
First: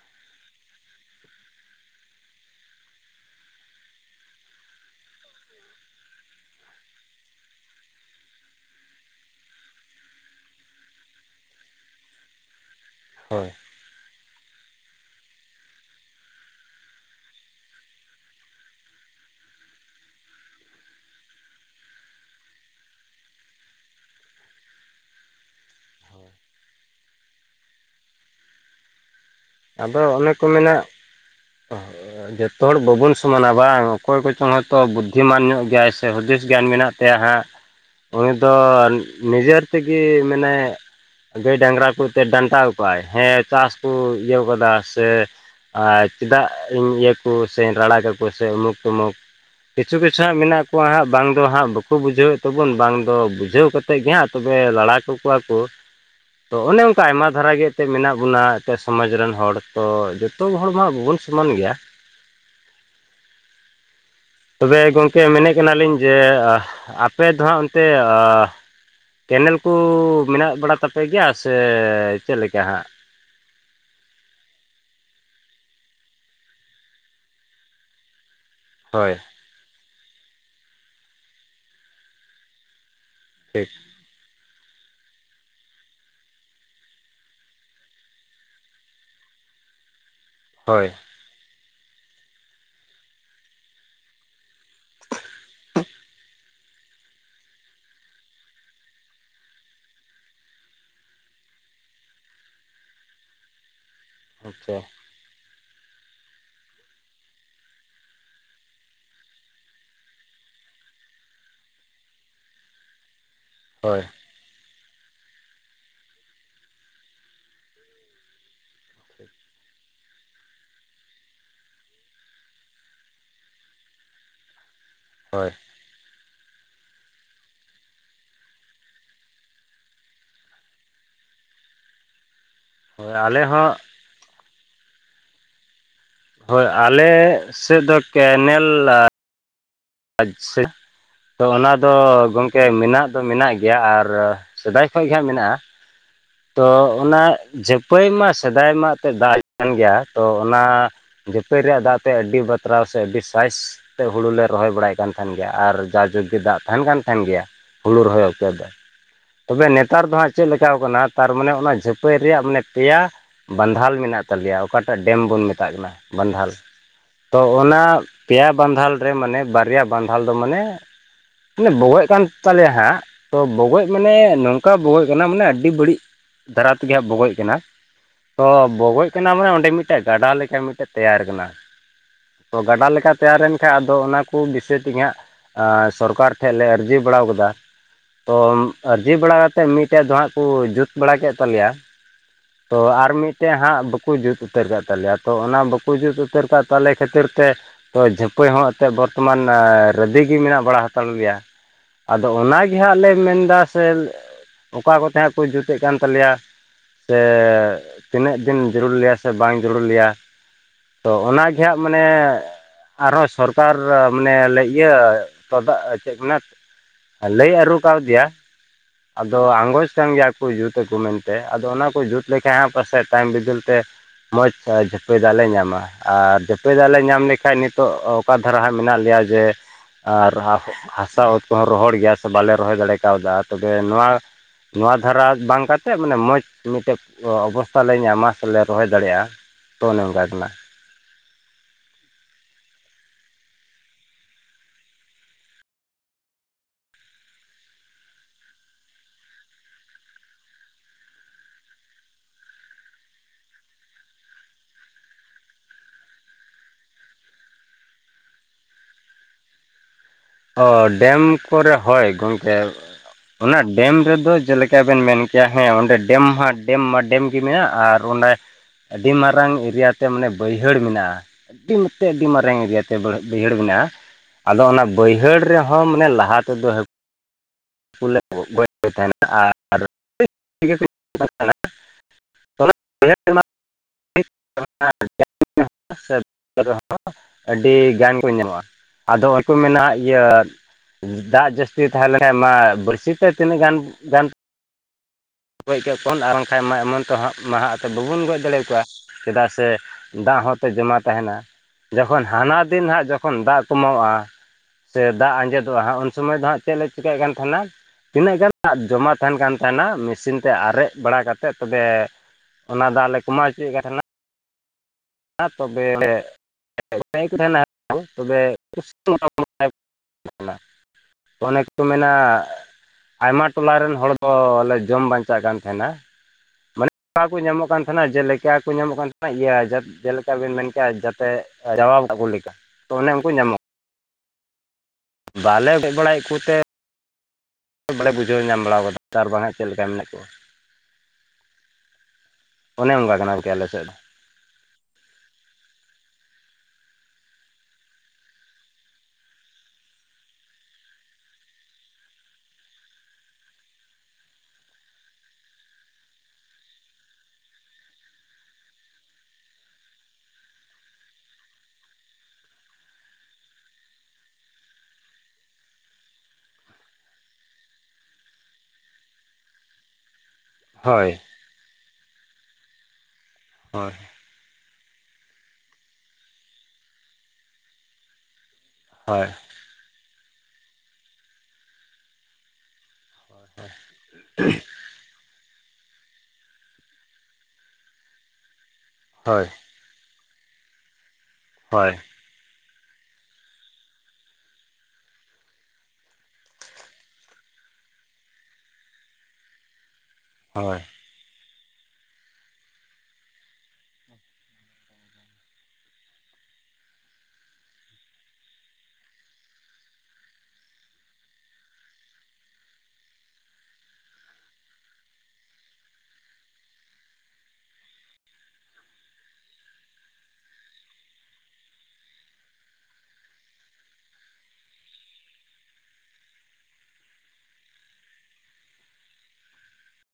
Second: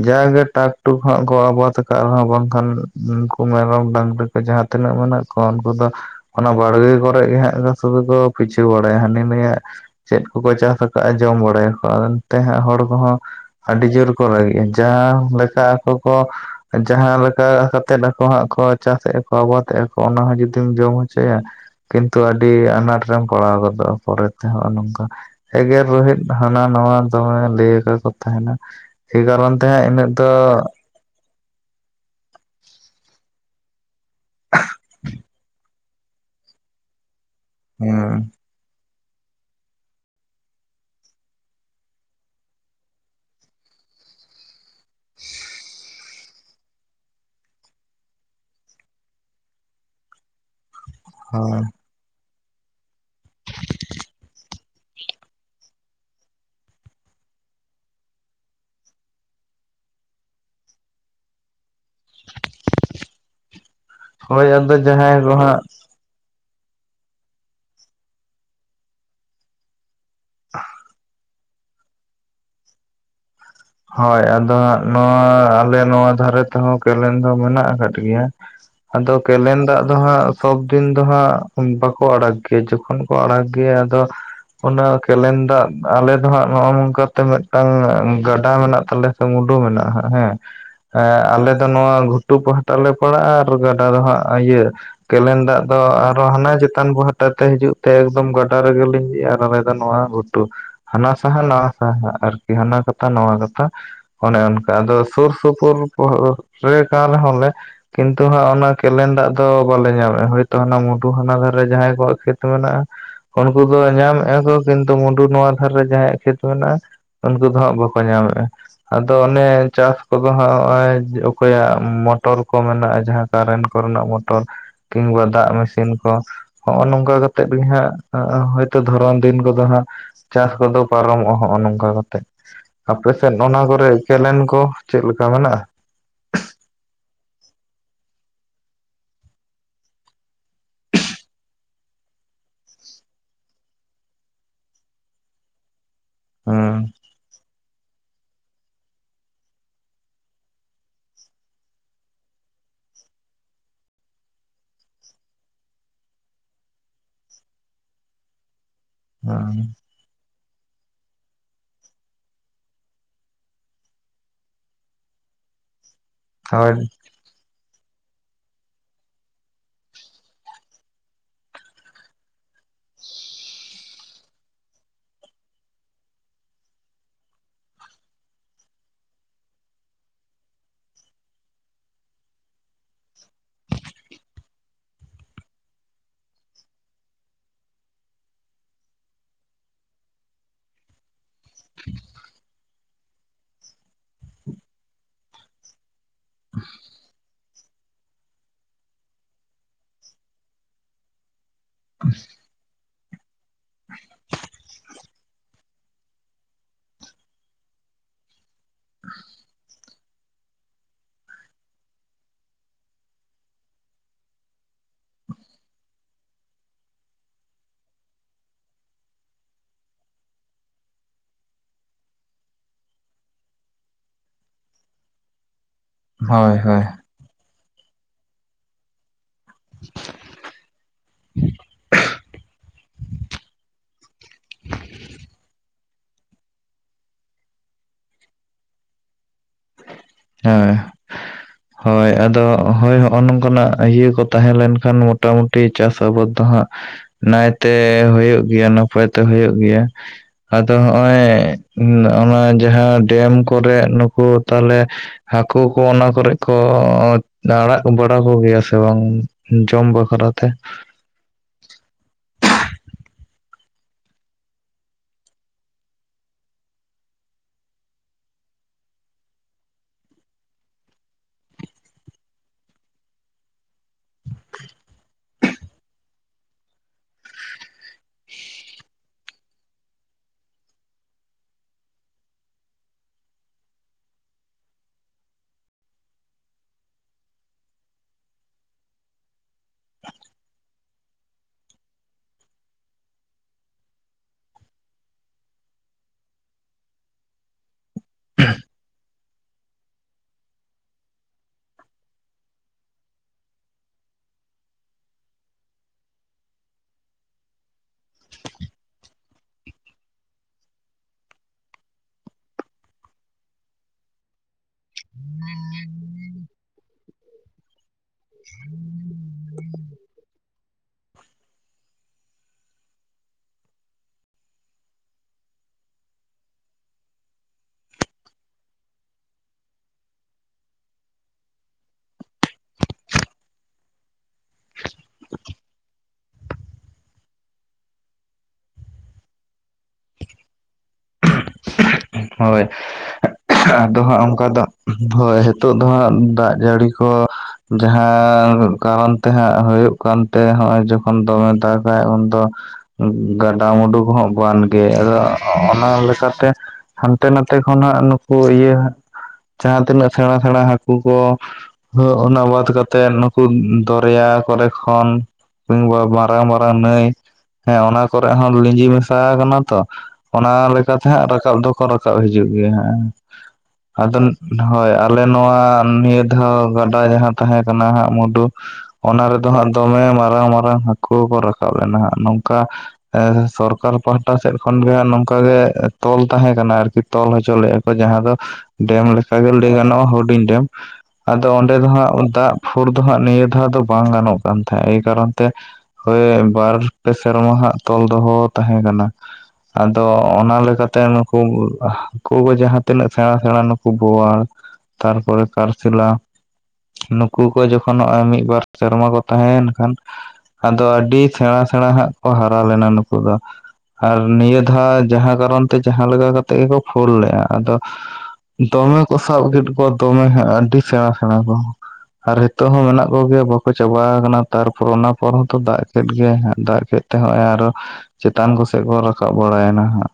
ᱡᱟ ᱜᱮ ᱴᱟᱠ-ᱴᱩᱠ ᱦᱚᱸᱜ ᱠᱚ ᱟᱵᱟᱫᱽ ᱟᱠᱟᱫ ᱨᱮᱦᱚᱸ ᱵᱟᱝᱠᱷᱟᱱ ᱩᱱᱠᱩ ᱢᱮᱨᱚᱢ ᱰᱟᱝᱨᱤ ᱡᱟᱦᱟᱸ ᱛᱤᱱᱟᱹᱜ ᱢᱮᱱᱟᱜ ᱠᱚᱣᱟ ᱩᱱᱠᱩ ᱫᱚ ᱚᱱᱟ ᱵᱟᱲᱜᱮ ᱠᱚᱨᱮ ᱜᱮ ᱦᱟᱸᱜ ᱥᱫᱩ ᱠᱚ ᱯᱤᱪᱷᱟᱹ ᱵᱟᱲᱟᱭᱟ ᱦᱟᱹᱱᱤ ᱱᱹᱭᱟᱜ ᱪᱮᱫ ᱠᱚᱠᱚ ᱪᱟᱥ ᱟᱠᱟᱫᱼᱟ ᱡᱚᱢ ᱵᱟᱲᱟᱭᱟ ᱠᱚ ᱮᱱᱛᱮ ᱦᱟᱸᱜ ᱦᱚᱲ ᱠᱚᱦᱚᱸ ᱦᱳᱭ ᱟᱹᱰᱤ ᱡᱳᱨ ᱠᱚ ᱨᱟᱹᱜᱤᱫᱼᱟ ᱡᱟᱦᱟᱸ ᱞᱮᱠᱟ ᱟᱠᱚ ᱠᱚ ᱡᱟᱦᱟᱸ ᱞᱮᱠᱟ ᱠᱟᱛᱮᱜ ᱟᱠᱚ ᱦᱜ ᱠᱚ ᱪᱟᱥᱮᱫ ᱠᱚ ᱟᱵᱟᱫ ᱮᱼᱟ ᱠᱚ ᱚᱱᱟ ᱦᱚᱸ ᱡᱩᱫᱤᱢ ᱡᱚᱢ ᱦᱚᱪᱚᱭᱟ, ᱠᱤᱱᱛᱩ ᱟᱹᱰᱤ ᱟᱱᱟᱴ ᱨᱮᱢ ᱯᱟᱲᱟᱣ ᱜᱚᱫᱚᱜᱼᱟ ᱯᱚᱨᱮ ᱛᱮ ᱱᱚᱜ ᱱᱚᱝᱠᱟ᱾ ᱮᱜᱮᱨ ᱨᱦᱮᱫ ᱦᱟᱱᱟ ᱱᱟᱣᱟ ᱫᱚᱢᱮ ᱞᱟᱹᱭ ᱠᱟ ᱠᱚ ᱛᱟᱦᱮᱱᱟ, ᱮ ᱠᱟᱨᱚᱱ ᱛᱮ ᱛᱟᱦᱮᱸ ᱤᱱᱟᱹᱜ ᱟᱫᱚ ᱫᱚ ᱡᱚᱛᱚᱦᱚᱲ ᱵᱟᱵᱚᱱ ᱥᱚᱢᱟᱱᱟ ᱵᱟᱝ ᱚᱠᱚᱭ ᱠᱚᱪᱚᱝ ᱦᱚᱭᱛᱚ ᱵᱩᱫᱽᱫᱷᱤᱢᱟᱱ ᱧᱚᱜ ᱜᱮᱭᱟᱭ ᱥᱮ ᱦᱩᱫᱤᱥ ᱜᱮᱭᱟᱱ ᱢᱮᱱᱟᱜ ᱛᱟ ᱛᱟᱭᱟ ᱦᱟᱸᱜ ᱩᱱᱤ ᱫᱚ ᱱᱤᱡᱮᱨ ᱛᱮᱜᱮ ᱢᱟᱱᱮ ᱜᱟᱹᱭ ᱰᱟᱝᱨᱟ ᱠᱚ ᱮ ᱰᱟᱱᱴᱟᱣ ᱠᱚᱣᱟᱭ ᱦᱮᱸ ᱪᱟᱥ ᱠᱚ ᱤᱭᱟᱹᱣ ᱟᱠᱟᱫᱟ ᱥᱮ ᱪᱮᱫᱟᱜ ᱤᱧ ᱤᱭᱟᱹ ᱠᱚ ᱥᱮᱧ ᱨᱟᱲᱟ ᱠᱟᱠᱚ ᱥᱮ ᱩᱢᱩᱠ ᱩᱢᱩᱠ, ᱠᱤᱪᱷᱩ ᱠᱤᱪᱷᱩ ᱦᱟᱸᱜ ᱢᱮᱱᱟᱜ ᱠᱚᱣᱟ ᱦᱟᱸᱜ ᱵᱟᱝ ᱫᱚ ᱦᱳᱭ ᱦᱟᱸᱜ ᱵᱟᱠᱚ ᱵᱩᱡᱷᱟᱹᱣᱮᱫ ᱛᱟᱵᱚᱱ ᱵᱟᱝ ᱫᱚ ᱵᱩᱡᱷᱟᱹᱣ ᱠᱟᱛᱮᱫ ᱜᱮ ᱦᱟᱸᱜ ᱛᱚᱵᱮ ᱞᱟᱲᱟ ᱠᱚᱠᱚᱣᱟ ᱠᱚ ᱛᱚ ᱚᱱᱮ ᱚᱱᱠᱟ ᱟᱭᱢᱟ ᱫᱷᱟᱨᱟᱜ ᱜᱮ ᱮᱱᱛᱜ ᱢᱮᱱᱟᱜ ᱵᱚᱱᱟ ᱮᱱᱛᱮᱫ ᱥᱚᱢᱟᱡᱽ ᱨᱮᱱ ᱦᱚᱲ ᱛᱚ ᱡᱚᱛᱚ ᱦᱚᱲ ᱢᱟᱜ ᱵᱟᱵᱚᱱ ᱥᱚᱢᱟᱱ ᱜᱮᱭᱟ᱾ ᱦᱳᱭ ᱟᱫᱚ ᱛᱚᱵᱮ ᱜᱚᱢᱠᱮ ᱡᱟᱦᱟᱸᱭ ᱠᱚ ᱢᱮᱱᱮᱫ ᱦᱟᱸᱜ ᱠᱟᱱᱟᱞᱤᱧ ᱡᱮ ᱟᱯᱮ ᱫᱚᱦᱟᱸᱜ ᱚᱱᱛᱮ ᱠᱮᱱᱮᱞ ᱠᱚ ᱢᱮᱱᱟᱜ ᱵᱟᱲᱟ ᱛᱟᱯᱮ ᱜᱮᱭᱟ ᱥᱮ ᱪᱮᱫᱠᱟ ᱦᱟᱸᱜ? ᱦᱳᱭ ᱟᱫᱚ ᱦᱟᱸᱜ ᱱᱚᱣᱟ ᱟᱞᱮ ᱱᱚᱣᱟ ᱫᱷᱟᱨᱮ ᱛᱮᱦᱚᱸ ᱠᱮᱱᱮᱞ ᱫᱚ ᱢᱮᱱᱟᱜ ᱟᱠᱟᱫ ᱜᱮᱭᱟ, ᱦᱳᱭ ᱟᱫᱚ ᱠᱮᱱᱮᱞ ᱫᱟᱜ ᱫᱚ ᱦᱟᱸᱜ ᱥᱚᱵᱫᱤᱱ ᱫᱚ ᱦᱟᱸᱜ ᱵᱟᱠᱚ ᱟᱲᱟᱜ ᱜᱮᱭᱟ ᱡᱚᱠᱷᱚᱱ ᱴᱷᱤᱠ ᱟᱲᱜᱮᱭᱟ ᱟᱫᱚ ᱚᱱᱟ ᱠᱮᱞᱮᱱ ᱫᱟᱜ ᱟᱞᱮ ᱫᱚ ᱦᱟᱸᱜ ᱱᱚᱜᱼᱚᱭ ᱱᱚᱝᱠᱟᱛᱮ ᱢᱤᱫᱴᱟᱝ ᱜᱟ ᱜᱟᱰᱟ ᱢᱮᱱᱟᱜ ᱛᱟᱞᱮᱭᱟ ᱥᱮ ᱢᱩᱰᱩ ᱢᱮᱱᱟᱜᱼᱟ ᱦᱮᱸ ᱦᱳᱭ ᱟᱞᱮ ᱫᱚ ᱱᱚᱣᱟ ᱜᱷᱩᱴᱩ ᱯᱟᱦᱟᱴᱟ ᱞᱮ ᱯᱟᱲᱟᱜᱼᱟ ᱟᱨ ᱜᱟᱰᱟ ᱫᱚ ᱦᱟᱸᱜ ᱤᱭᱟᱹ ᱠᱮᱱᱮᱱ ᱫᱟᱜ ᱫᱚ ᱟᱨᱚ ᱦᱟᱱᱟ ᱪᱮᱛᱟᱱ ᱵᱜᱟ ᱜᱴᱟ ᱛᱮ ᱦᱤᱡᱩᱜ ᱛᱮ ᱮᱠᱫᱚᱢ ᱜᱟᱰᱟ ᱨᱮᱜᱮᱞᱤᱧ ᱤᱫ ᱟᱨ ᱟᱞᱮ ᱫᱚ ᱱᱚᱣᱟ ᱜᱷᱩᱴᱩ ᱦᱟᱱᱟ ᱥᱟᱦᱟ ᱱᱟᱣᱟ ᱥᱟᱦᱟ ᱟᱨᱠᱤ ᱦᱟᱱᱟ ᱠᱟᱛᱟ ᱱᱚᱣᱟ ᱠᱟᱛᱟ ᱚᱱᱮ ᱚᱱᱠᱟ ᱟᱪᱪᱷᱟ ᱟᱫᱚ ᱥᱩᱨ ᱥᱩᱯᱩᱨ ᱨᱮ ᱠᱟᱱ ᱨᱮᱦᱚᱸ ᱞᱮ ᱠᱤᱱᱛᱩ ᱦᱟᱸᱜ ᱚᱱᱟ ᱠᱮᱞᱮᱱ ᱫᱟᱜ ᱫᱚ ᱵᱟᱞᱮ ᱧᱟᱢᱮᱫᱼᱟ ᱦᱳᱭᱛᱳ ᱦ ᱢᱩᱰᱩ ᱦᱟᱱᱟ ᱫᱷᱟᱨᱮ ᱡᱟᱦᱟᱸᱭ ᱠᱚᱣᱟᱜ ᱠᱷᱮᱛ ᱛᱢ ᱢᱮᱱᱟᱜ- ᱟ, ᱩᱱᱠᱩ ᱫᱚ ᱦᱳᱭ ᱧᱟᱢᱮᱫᱼᱟ ᱠᱚ ᱠᱤᱱᱛᱩ ᱢᱩᱰᱩ ᱱᱚᱣᱟ ᱫᱷᱟᱨ ᱨᱮ ᱡᱟᱦᱟᱸᱭᱟᱜ ᱠᱷᱮᱛ ᱢᱮᱱᱟᱜᱼᱟ ᱩᱱᱠᱩ ᱫᱚ ᱦᱟᱸᱜ ᱵᱟᱠᱚ ᱵᱟᱠᱚ ᱧᱟᱢᱮᱜ-ᱟ᱾ ᱟᱫᱚ ᱚᱱᱮ ᱪᱟᱥ ᱠᱚᱫᱚ ᱦᱟᱸᱜ ᱱᱚᱜ ᱚᱭ ᱚᱠᱚᱭᱟᱜ ᱢᱚᱴᱚᱨ ᱠᱚ ᱢᱮᱱᱟᱜᱼᱟ ᱡᱟᱦᱟᱸ ᱠᱟᱨᱮᱱᱴ ᱠᱚᱨᱮᱱᱟᱜ ᱢᱚᱴᱚᱨ ᱠᱤᱝᱵᱟ ᱦᱳᱭ ᱫᱟᱜ ᱢᱮᱥᱤᱱ ᱠᱚ ᱦᱚᱜᱼᱚᱭ ᱱᱚᱝᱠᱟ ᱠᱟᱛᱮᱜ ᱜᱮᱦᱟᱸᱜ ᱦᱚᱳᱭᱛᱳ ᱫᱷᱚᱨᱚᱱ ᱫᱤᱱ ᱠᱚᱫᱚ ᱦᱟᱸᱜ ᱪᱟᱥ ᱠᱚᱫᱚ ᱯᱟᱨᱚᱢᱚᱜ-ᱟ ᱦᱚᱸ-ᱱᱚᱝᱠᱟ ᱠᱟᱛᱮ᱾ ᱦᱳᱭ ᱟᱯᱮᱥᱮᱫ ᱟᱞᱮ ᱚᱱᱟ ᱦᱚᱸ ᱠᱚᱨᱮ ᱠᱮᱱᱮᱞ ᱠᱚ ᱪᱮᱫ ᱞᱮᱠᱟ ᱢᱮᱱᱟᱜᱼᱟ? ᱦᱳᱭ, ᱟᱞᱮ ᱥᱮᱫ ᱫᱚ ᱠᱮᱱᱮᱞ ᱟᱪᱪᱷᱟ ᱛᱚ ᱚᱱᱟᱫᱚ ᱜᱚᱢᱠᱮ ᱢᱮᱱᱟᱜ ᱫᱚ ᱢᱮᱱᱟᱜ ᱜᱮᱭᱟ ᱟᱨ ᱥᱮᱫᱟᱭ ᱠᱷᱚᱱ ᱜᱮ ᱦᱟᱸᱜ ᱢᱮᱱᱟᱜᱼᱟ ᱛᱚ ᱦᱩᱸ ᱚᱱᱟ ᱡᱟ ᱯᱟᱹᱭ ᱢᱟ ᱥᱮᱫᱟᱭ ᱢᱟ ᱮᱱᱛᱮᱫ ᱫᱟᱜ ᱠᱟᱱ ᱜᱮᱭᱟ ᱛᱚ ᱚᱱᱟ ᱡᱟᱹᱯᱟᱹᱭ ᱨᱮᱭᱟᱜ ᱫᱟᱜ ᱛᱮ ᱟᱹᱰᱤ ᱵᱟᱛᱨᱟᱣ ᱥᱮ ᱟᱹᱰᱤ ᱥᱟᱭᱤᱡ ᱛᱮ ᱦᱩᱲᱩ ᱞᱮ ᱨᱚᱦᱚᱭ ᱵᱟᱲᱟᱭᱮᱫ ᱠᱟᱱ ᱛᱟᱦᱮᱱ ᱜᱮᱭᱟ ᱟᱨ ᱡᱟ ᱡᱩᱜᱽ ᱜᱮ ᱫᱟᱜ ᱛᱟᱦᱮᱱ ᱠᱟᱱ ᱛᱟᱦᱮᱱ ᱜᱮᱭᱟ ᱦᱩᱲᱩ ᱨᱚᱦᱚᱭ ᱚᱠᱛᱮ ᱫᱚ ᱦᱩᱸ ᱛᱚᱵᱮ ᱱᱮᱛᱟᱨ ᱫᱚ ᱦᱟᱸᱜ ᱪᱮᱫᱠᱟ ᱠᱟᱱᱟ ᱛᱟᱨᱢᱟᱱᱮ ᱚᱱᱟ ᱡᱷᱟᱹᱯᱟᱹᱭ ᱨᱮᱭᱟᱜ ᱢᱟᱱᱮ ᱯᱮᱭᱟ ᱵᱟᱱᱫᱷᱟᱞ ᱢᱮᱱᱟᱜ ᱛᱟᱞᱮᱭᱟ ᱚᱠᱟᱴᱟᱜ ᱰᱮᱢ ᱵᱚᱱ ᱢᱮᱛᱟᱜ ᱠᱟᱱᱟ᱾ ᱵᱟᱱᱫᱷᱟᱞ ᱦᱳᱭ ᱛᱚ ᱚᱱᱟ ᱯᱮᱭᱟ ᱵᱟᱱᱫᱷᱟᱞ ᱨᱮ ᱢᱟᱱᱮ ᱵᱟᱨᱭᱟ ᱵᱟᱱᱫᱷᱟᱞ ᱫᱚ ᱢᱟᱱᱮᱮ ᱵᱚᱜᱚᱡ ᱠᱟᱱ ᱛᱟᱞᱮᱭᱟ ᱦᱟᱸᱜ ᱛᱚ ᱵᱚᱜᱚᱡ ᱢᱟᱱᱮ ᱱᱚᱝᱠᱟ ᱵᱚᱜᱚᱡ ᱠᱟᱱᱟ ᱢᱟᱱᱮ ᱟᱹᱰᱤ ᱵᱟᱹᱲᱤᱡ ᱫᱷᱟᱨᱟ ᱛᱮᱜᱮ ᱦᱟᱸᱜ ᱵᱚᱜᱚᱡ ᱠᱟᱱᱟ ᱛᱚ ᱵᱚᱜᱚᱡ ᱠᱟᱱᱟ ᱢᱟᱱᱮ ᱚᱸᱰᱮ ᱢᱤᱫᱴᱮᱱ ᱜᱟᱰᱟ ᱞᱮᱠᱟ ᱢᱤᱫᱴᱮᱱ ᱛᱮᱭᱟᱨ ᱠᱟᱱᱟ᱾ ᱛᱚ ᱜᱟᱰᱟ ᱞᱮᱠᱟ ᱛᱮᱭᱟᱨᱮᱱ ᱠᱷᱟᱱ ᱟᱫᱚ ᱚᱱᱟ ᱠᱚ ᱵᱤᱥᱚᱭ ᱛᱮᱧ ᱦᱟᱸᱜ ᱥᱚᱨᱠᱟᱨ ᱴᱷᱮᱱ ᱞᱮ ᱟᱹᱨᱡᱤ ᱵᱟᱲᱟ ᱟᱠᱟᱫᱟ ᱛᱚ ᱟᱹᱨᱡᱤ ᱵᱟᱲᱟᱛᱮᱫ ᱢᱤᱫᱴᱮᱡ ᱫᱚ ᱦᱟᱸᱜ ᱠᱚ ᱡᱩᱛ ᱵᱟᱲᱟ ᱠᱮᱫ ᱛᱟᱞᱮᱭᱟ ᱛᱚ ᱟᱨ ᱢᱤᱫᱴᱮᱱ ᱦᱟᱸᱜ ᱵᱟᱠᱚ ᱡᱩᱛ ᱩᱛᱟᱹᱨ ᱠᱟᱜ ᱛᱟᱞᱮᱭᱟ ᱛᱚ ᱚᱱᱟ ᱵᱟ ᱵᱟᱠᱚ ᱡᱩᱛ ᱩᱛᱟᱹᱨ ᱠᱟᱜ ᱛᱟᱦᱚᱞᱮ ᱠᱷᱟᱹᱛᱤᱨ ᱛᱮ ᱛᱚ ᱡᱷᱟᱹᱯᱟᱹᱭ ᱦᱚᱸ ᱮᱱᱮᱫ ᱵᱚᱨ ᱚᱢᱟᱱ ᱨᱮᱫᱤ ᱜᱮ ᱢᱮᱱᱟᱜ ᱵᱟᱲᱟ ᱦᱟᱛᱟᱲ ᱞᱮᱭᱟ ᱟᱫᱚ ᱚᱱᱟᱜᱮ ᱦᱟᱸᱜ ᱞᱮ ᱢᱮᱱ ᱪ [unintelligible] ᱥᱮ ᱚᱠᱟ ᱠᱚᱛᱮ ᱦᱟᱸᱜ ᱠᱚ ᱡᱩᱛ ᱪᱤᱠᱟᱜ ᱠᱟᱱ ᱛᱟᱞᱮᱭᱟ ᱥᱮ ᱛᱤᱱᱟᱹᱜ ᱫᱤᱱ ᱡᱟᱹᱨᱩᱲ ᱞᱮᱭᱟ ᱥᱮ ᱵᱟᱝ ᱡᱟᱹᱨᱩᱲ ᱞᱮᱭᱟ ᱛᱚ ᱚᱱᱟᱜᱮ ᱦᱟᱸᱜ ᱢᱟᱱᱮ ᱟᱨᱦᱚᱸ ᱥᱚᱨᱠᱟᱨ ᱢᱟᱱᱮ ᱤᱭᱟᱹ ᱛᱚᱫᱟᱜ ᱪᱮᱫ ᱢᱮ ᱞᱟᱹᱭ ᱟᱹᱨᱩ ᱠᱟᱣᱫᱮᱭᱟ ᱟᱫᱚ ᱟᱸᱜᱚᱪ ᱠᱟᱱ ᱜᱮᱭᱟ ᱠᱚ ᱡᱩᱛ ᱟᱠᱚ ᱢᱮᱱᱛᱮ ᱟᱫᱚ ᱚᱱᱟ ᱠᱚ ᱡᱩᱛ ᱞᱮᱠᱷᱟᱱᱡ ᱯᱟᱥᱮᱡ ᱛᱟᱭᱚᱢ ᱵᱤᱫᱟᱹᱞ ᱛᱮ ᱢᱚᱸᱡᱽ ᱡᱷᱟᱹᱯᱟᱹᱭ ᱫᱟᱜ ᱞᱮ ᱧᱟᱢᱟ ᱟᱨ ᱦᱳᱭ ᱡᱷᱟᱹᱯᱮᱹᱭ ᱦᱳᱭ ᱫᱟᱜ ᱞᱮ ᱧᱟᱢ ᱞᱮᱠᱷᱟᱡ ᱱᱤᱛᱚᱜ ᱚᱠᱟ ᱫᱷᱟᱨᱟ ᱦᱟᱸᱜ ᱢᱮᱱᱟᱜ ᱞᱮᱭᱟ ᱡᱮ ᱟᱨ ᱦᱟᱥᱟ ᱚᱛ ᱠᱚᱦᱚᱸ ᱨᱚᱦᱚᱲ ᱜᱮᱭᱟ ᱥᱮ ᱵᱟᱞᱮ ᱨᱚᱦᱚᱭ ᱫᱟᱲᱮ ᱠᱟᱣᱫᱟ ᱛᱚᱵᱮ ᱱᱚᱣᱟ ᱱᱚᱣᱟ ᱫᱷᱟᱨᱟ ᱵᱟᱝ ᱠᱟᱛᱮ ᱢᱟᱱᱮ ᱢᱚᱡᱽ ᱢᱤᱫᱴᱮᱡ ᱚᱵᱚᱥᱛᱷᱟ ᱞᱮ ᱧᱟᱢᱟ ᱥᱮᱞᱮ ᱨᱚᱦᱚᱭ ᱫᱟᱲᱮᱭᱟᱜᱼᱟ ᱛᱚ ᱱᱚᱝᱠᱟᱜᱮ ᱦᱮᱸ ᱦᱚᱭ ᱟᱫᱚ ᱦᱚᱭ ᱱᱚᱜᱼᱚᱭ ᱱᱚᱝᱠᱟᱱᱟᱜ ᱤᱭᱟᱹ ᱠᱚ ᱛᱟᱦᱮᱸ ᱞᱮᱱᱠᱷᱟᱱ ᱢᱚᱴᱟᱢᱩᱴᱤ ᱪᱟᱥ ᱟᱵᱟᱫᱽ ᱫᱚ ᱦᱟᱸᱜ ᱱᱟᱭᱛᱮ ᱦᱩᱭᱩᱜ ᱜᱮᱭᱟ ᱱᱟᱯᱟᱭ ᱛᱮ ᱦᱩᱭᱩᱜ ᱜᱮᱭᱟ ᱟᱫᱚ ᱱᱚᱜᱼᱚᱭ ᱚᱱᱟ ᱡᱟᱦᱟᱸ ᱰᱮᱢ ᱠᱚᱨᱮ ᱱᱩᱠᱩ ᱛᱟᱦᱚᱞᱮ ᱦᱟᱹᱠᱩ ᱠᱚ ᱚᱱᱟ ᱠᱚᱨᱮ ᱠᱚ ᱟᱲᱟᱜ ᱵᱟᱲᱟ ᱠᱚᱜᱮᱭᱟ ᱥᱮ ᱵᱟᱝ ᱡᱚᱢ ᱵᱟᱠᱷᱨᱟ ᱛᱮ? ᱚ ᱰᱮᱢ ᱠᱚᱨᱮ ᱦᱚᱭ ᱜᱚᱢᱠᱮ ᱚᱱᱟ ᱰᱮᱢ ᱨᱮᱫᱚ ᱪᱮᱫ ᱞᱮᱠᱟ ᱵᱮᱱ ᱢᱮᱱ ᱠᱮᱭᱟ ᱦᱮᱸ ᱚᱸᱰᱮ ᱰᱮᱢ ᱢᱟ ᱰᱮᱢ ᱢᱟ ᱰᱮᱢ ᱜᱮ ᱢᱮᱱᱟᱜᱼᱟ ᱟᱨ ᱚᱸᱰᱮ ᱟᱹᱰᱤ ᱢᱟᱨᱟᱝ ᱮᱨᱤᱭᱟ ᱛᱮ ᱢᱟᱱᱮ ᱵᱟᱹᱭᱦᱟᱹᱲ ᱢᱮᱱᱟᱜᱼᱟ ᱟᱹᱰᱤ ᱢᱚᱛᱮ ᱟᱹᱰᱤ ᱢᱟᱨᱟᱝ ᱮᱨᱤᱭᱟ ᱛᱮ ᱵᱟᱹᱭᱦᱟᱹᱲ ᱢᱮᱱᱟᱜᱼᱟ ᱟᱫᱚ ᱚᱱᱟ ᱵᱟᱹᱭᱦᱟᱹᱲ ᱨᱮᱦᱚᱸ ᱢᱟᱱᱮ ᱞᱟᱦᱟ ᱛᱮᱫᱚ ᱠᱚᱮ ᱜᱚᱡ ᱛᱟᱦᱮᱱᱟ ᱟᱨ [unintelligible] [unintelligible] [unintelligible] ᱨᱮᱦᱚᱸ ᱟᱹᱰᱤ ᱜᱟᱱ ᱠᱚ ᱧᱟᱢᱚᱜᱼᱟ ᱟᱫᱚ ᱩᱱᱠᱩ ᱢᱮᱱᱟᱼᱟᱡ ᱤᱭᱟᱹ ᱫᱟᱜ ᱡᱟᱹᱥᱛᱤ ᱛᱟᱦᱮᱸ ᱛᱟᱦᱟᱞᱮ ᱢᱟ ᱵᱟᱹᱬᱥᱤ ᱛᱮ ᱛᱤᱱᱟᱹᱜ ᱜᱟᱱ ᱜᱟᱱ ᱜᱚᱡ ᱠᱮᱫ ᱠᱚᱣᱟ ᱟᱨ ᱵᱟᱝᱠᱷᱟᱱ ᱢᱟ ᱮᱢᱚᱱ ᱛᱚ ᱦᱟᱸᱜ ᱢᱟᱜ ᱛᱚ ᱵᱟᱵᱚᱱ ᱜᱚᱡ ᱫᱟᱲᱮᱭᱟ ᱠᱚᱣᱟ ᱪᱮᱫᱟᱜ ᱥᱮ ᱫᱟᱜ ᱦᱚᱸᱛᱚ ᱡᱚᱢᱟ ᱛᱟᱦᱮᱱᱟ ᱡᱚᱠᱷᱚᱱ ᱦᱟᱱᱟ ᱫᱤᱱ ᱦᱟᱸᱜ ᱡᱚᱠᱷᱚᱱ ᱫᱟᱜ ᱠᱚ ᱮᱢᱟᱣᱚᱜᱼᱟ ᱥᱮ ᱫᱟᱜ ᱟᱸᱡᱮᱫᱚᱜᱼᱟ ᱦᱟᱸᱜ ᱩᱱ ᱥᱚᱢᱚᱭ ᱫᱚ ᱦᱟᱸᱜ ᱪᱮᱫ ᱞᱮ ᱪᱤᱠᱟᱹᱭᱮᱫ ᱠᱟᱱ ᱛᱟᱦᱮᱱᱟ ᱛᱤᱱᱟᱹᱜ ᱜᱟᱱ ᱫᱟᱜ ᱡᱚᱢᱟ ᱛᱟᱦᱮᱱ ᱠᱟᱱ ᱛᱟᱦᱮᱱᱟ ᱢᱮᱥᱤᱱ ᱛᱮ ᱟᱨᱮᱡ ᱵᱟᱲᱟ ᱠᱟᱛᱮᱫ ᱛᱚᱵᱮ ᱚᱱᱟ ᱫᱟᱜ ᱞᱮ ᱠᱚᱢᱟᱣ ᱪᱚᱭᱮᱫ ᱠᱟᱱ ᱛᱟᱦᱮᱱᱟ [unintelligible] ᱛᱚᱵᱮ ᱛᱟᱦᱮᱱᱟ ᱛᱚᱵᱮ ᱚᱱᱮᱠ ᱠᱚ ᱢᱮᱱᱟ ᱟᱭᱢᱟ ᱴᱚᱞᱟ ᱨᱮᱱ ᱦᱚᱲ ᱫᱚᱞᱮ ᱡᱚᱢ ᱵᱟᱧᱪᱟᱜ ᱠᱟᱱ ᱛᱟᱦᱮᱱᱟ᱾ ᱢᱟᱱᱮ ᱠᱚ ᱧᱟᱢᱚᱜ ᱠᱟᱱ ᱛᱟᱦᱮᱱᱟ᱾ ᱡᱮᱞᱮᱠᱟ ᱠᱚ ᱧᱟᱢᱚᱜ ᱠᱟᱱ ᱛᱟᱦᱮᱱᱟ ᱤᱭᱟᱹ ᱡ ᱡᱮᱞᱮᱠᱟ ᱵᱮᱱ ᱢᱮᱱ ᱠᱮᱭᱟ᱾ ᱡᱟᱛᱮ ᱡᱟᱣᱟ ᱟᱹᱜᱩ ᱞᱮᱠᱟ ᱛᱚ ᱚᱱᱮ ᱩᱱᱠᱩ ᱧᱟᱢᱚᱜᱼᱟ᱾ ᱵᱟᱞᱮ [unintelligible] ᱵᱟᱲᱟᱭᱮᱫ ᱠᱚᱛᱮ ᱵᱟᱲᱮ ᱵᱩᱡᱷᱟᱹᱣ ᱧᱟᱢ ᱵᱟᱲᱟ ᱠᱟᱫᱟ᱾ᱟᱨ ᱟᱨ ᱵᱟᱝ ᱪᱮᱫ ᱞᱮᱠᱟ ᱢᱮᱱᱟᱜ ᱠᱚᱣᱟ [unintelligible] ᱦᱳᱭ ᱚᱱᱮ ᱚᱱᱠᱟ ᱠᱟᱱᱟ ᱜᱚᱢᱠᱮ ᱟᱞᱮ ᱥᱮᱫ ᱫᱚ ᱾ᱟᱫᱚ ᱦᱟᱸᱜ ᱚᱱᱠᱟ ᱫᱚ ᱦᱚᱭ᱾ᱱᱤᱛᱚᱜ ᱫᱚ ᱦᱟᱸᱜ ᱫᱟᱜ ᱡᱟᱹᱲᱤ ᱠᱚ ᱡᱟᱦᱟᱸ ᱠᱟᱨᱚᱱ ᱛᱮ ᱦᱟᱸᱜ ᱦᱩᱭᱩᱜ ᱠᱟᱱᱛᱮ ᱱᱚᱜᱼᱚᱭ ᱡᱚᱠᱷᱚᱱ ᱫᱚᱢᱮ ᱫᱟᱜᱟᱭ ᱩᱱᱫᱚ ᱜᱟᱰᱟ ᱢᱩᱰᱩ ᱠᱚ ᱦᱚᱸ ᱵᱟᱝ ᱜᱮ᱾ ᱟᱫᱚ ᱚᱱᱟ ᱞᱮᱠᱟᱛᱮ ᱦᱟᱱᱛᱮ ᱱᱟᱛᱮ ᱠᱷᱚᱱᱟᱜ ᱱᱩᱠᱩ ᱤᱭᱟᱹ ᱡᱟᱦᱟᱸ ᱛᱤᱱᱟᱹᱜ ᱥᱮᱲᱟ ᱥᱮᱲᱟ ᱦᱟᱹᱠᱩ ᱠᱚ ᱦᱳ, ᱚᱱᱟ ᱵᱟᱫ ᱠᱟᱛᱮᱜ ᱱᱩᱠᱩ ᱫᱚᱨᱭᱟ ᱠᱚᱨᱮ ᱠᱷᱚᱱ ᱠᱤᱝᱵᱟ ᱢᱟᱨᱟᱝ ᱢᱟᱨᱟᱝ ᱱᱟᱹᱭ ᱦᱮᱸ ᱚᱱᱟ ᱠᱚᱨᱮ ᱦᱚᱸ ᱞᱤᱸᱡᱤ ᱢᱮᱥᱟ ᱠᱟᱱᱟ ᱛᱚ᱾ ᱚᱱᱟ ᱞᱮᱠᱟᱛᱮ ᱦᱳᱭ ᱦᱟᱸᱜ ᱨᱟᱠᱟᱵ ᱫᱚᱠᱚ ᱨᱟᱠᱟᱵ ᱦᱤᱡᱩᱜ ᱜᱮᱭᱟ ᱦᱟᱸᱜ ᱦᱮ ᱦᱳᱭ ᱟᱫᱚ ᱦᱳᱭ ᱟᱞᱮ ᱱᱚᱣᱟ ᱱᱤᱭᱟᱹ ᱫᱷᱟᱣ ᱜᱟᱰᱟ ᱡᱟᱦᱟᱸ ᱛᱟᱦᱮᱸ ᱠᱟᱱᱟ ᱦᱟᱸᱜ ᱢᱩᱰᱩ ᱚᱱᱟ ᱦᱳᱭ ᱨᱮᱫᱚ ᱦᱟᱸᱜ ᱫᱚᱢᱮ ᱢᱟᱨᱟᱝ ᱢᱟᱨᱟᱝ ᱦᱟᱹᱠᱩ ᱠᱚ ᱨᱟᱠᱟᱵ ᱞᱮᱱᱟ ᱦᱟᱸᱜ ᱱᱚᱝᱠᱟ ᱥᱚᱨᱠᱟᱨ ᱯᱟᱦᱴᱟ ᱥᱮᱫ ᱠᱷᱚᱱ ᱜᱮ ᱱᱚᱝᱠᱟ ᱜᱮ ᱛᱚᱞ ᱛᱟᱦᱮᱸ ᱠᱟᱱᱟ ᱟᱨᱠᱤ ᱛᱚᱞ ᱦᱚᱪᱚ ᱞᱮᱫᱼᱟ ᱠᱚ ᱡᱟᱦᱟᱸ ᱫᱚ ᱰᱮᱢ ᱞᱮᱠ ᱦᱳᱭ ᱜᱮ ᱞᱟᱹᱭ ᱜᱟᱱᱚᱜᱼᱟ ᱦᱩᱰᱤᱧ ᱰᱮᱢ ᱟᱫᱚ ᱚᱸᱰᱮ ᱫᱚ ᱦᱳᱭ ᱦᱟᱸᱜ ᱫᱟᱜᱽ ᱯᱷᱩᱲ ᱫᱚ ᱦᱟᱸᱜ ᱱᱤᱭᱟᱹ ᱫᱷᱟᱣ ᱫᱚ ᱵᱟᱝ ᱜᱟᱱᱚᱜ ᱠᱟᱱ ᱛᱟᱦᱮ ᱮᱭ ᱠᱟᱨᱚᱱ ᱛᱮ ᱦᱳᱭ ᱵᱟᱨ ᱯᱮ ᱥᱮᱨᱢᱟ ᱦᱟᱸᱜ ᱛᱚᱞ ᱫᱚᱦᱚ ᱛᱟᱦᱮᱸ ᱠᱟᱱᱟ᱾ ᱟᱫᱚ ᱚᱱᱟ ᱦᱳᱭ ᱞᱮᱠᱟᱛᱮ ᱱᱩᱠᱩ ᱦᱟᱹᱠᱩ ᱡᱟᱦᱟᱸᱛᱤᱱᱟᱹᱜ ᱥᱮᱬᱟ ᱥᱮᱬᱟ ᱱᱩᱠᱩ ᱵᱳᱭᱟᱲ ᱛᱟᱨᱯᱚᱨᱮ ᱠᱟᱨᱥᱤᱞᱟ ᱱᱩᱠᱩ ᱠᱚ ᱡᱚᱠᱷᱚᱱ ᱱᱚᱜᱼᱚᱭ ᱢᱤᱫᱵᱟᱨ ᱥᱮᱨᱢᱟ ᱠᱚ ᱛᱟᱦᱮᱸᱭᱮᱱ ᱠᱷᱟᱱ ᱟᱫᱚ ᱟᱹᱰᱤ ᱥᱮᱬᱟ ᱥᱮᱬᱟ ᱦᱟᱸᱜ ᱠᱚ ᱦᱟᱨᱟ ᱞᱮᱱᱟ ᱱᱩᱠᱩ ᱫᱚ᱾ ᱟᱨ ᱱᱤᱭᱟᱹ ᱫᱷᱟᱣ ᱡᱟᱦᱟᱸ ᱠᱟᱨᱚᱱ ᱛᱮ ᱡᱟᱦᱟᱸ ᱞᱮᱠᱟ ᱠᱟᱛᱮᱜ ᱜᱮᱠᱚ ᱯᱷᱩᱞ ᱞᱮᱫᱼᱟ ᱟᱫᱚ ᱫᱚᱢᱮ ᱠᱚ ᱥᱟᱵ ᱠᱮᱫ ᱠᱚᱣᱟ ᱫᱚᱢᱮ ᱦᱟᱸᱜ ᱟᱹᱰᱤ ᱥᱮᱬᱟ ᱥᱮᱬᱟ ᱠᱚ ᱟᱨ ᱱᱤᱛᱚᱜ ᱦᱚᱸ ᱢᱮᱱᱟᱜ ᱠᱚᱜᱮᱭᱟ ᱵᱟᱠᱚ ᱪᱟᱵᱟ ᱟᱠᱟᱱᱟ ᱛᱟᱨᱯᱚᱨ ᱚᱱᱟ ᱯᱚᱨ ᱦᱚᱸᱛᱚ ᱫᱟᱜᱽ ᱠᱮᱫ ᱜᱮ ᱫᱟᱜᱽ ᱠᱮᱫ ᱛᱮ ᱦᱚᱸᱜᱼᱚᱭ ᱟᱨᱚ ᱪᱮᱛᱟᱱ ᱠᱚ ᱥᱮᱫ ᱠᱚ ᱨᱟᱠᱟᱵ ᱵᱟᱲᱟᱭᱮᱱᱟ ᱦᱟᱸᱜ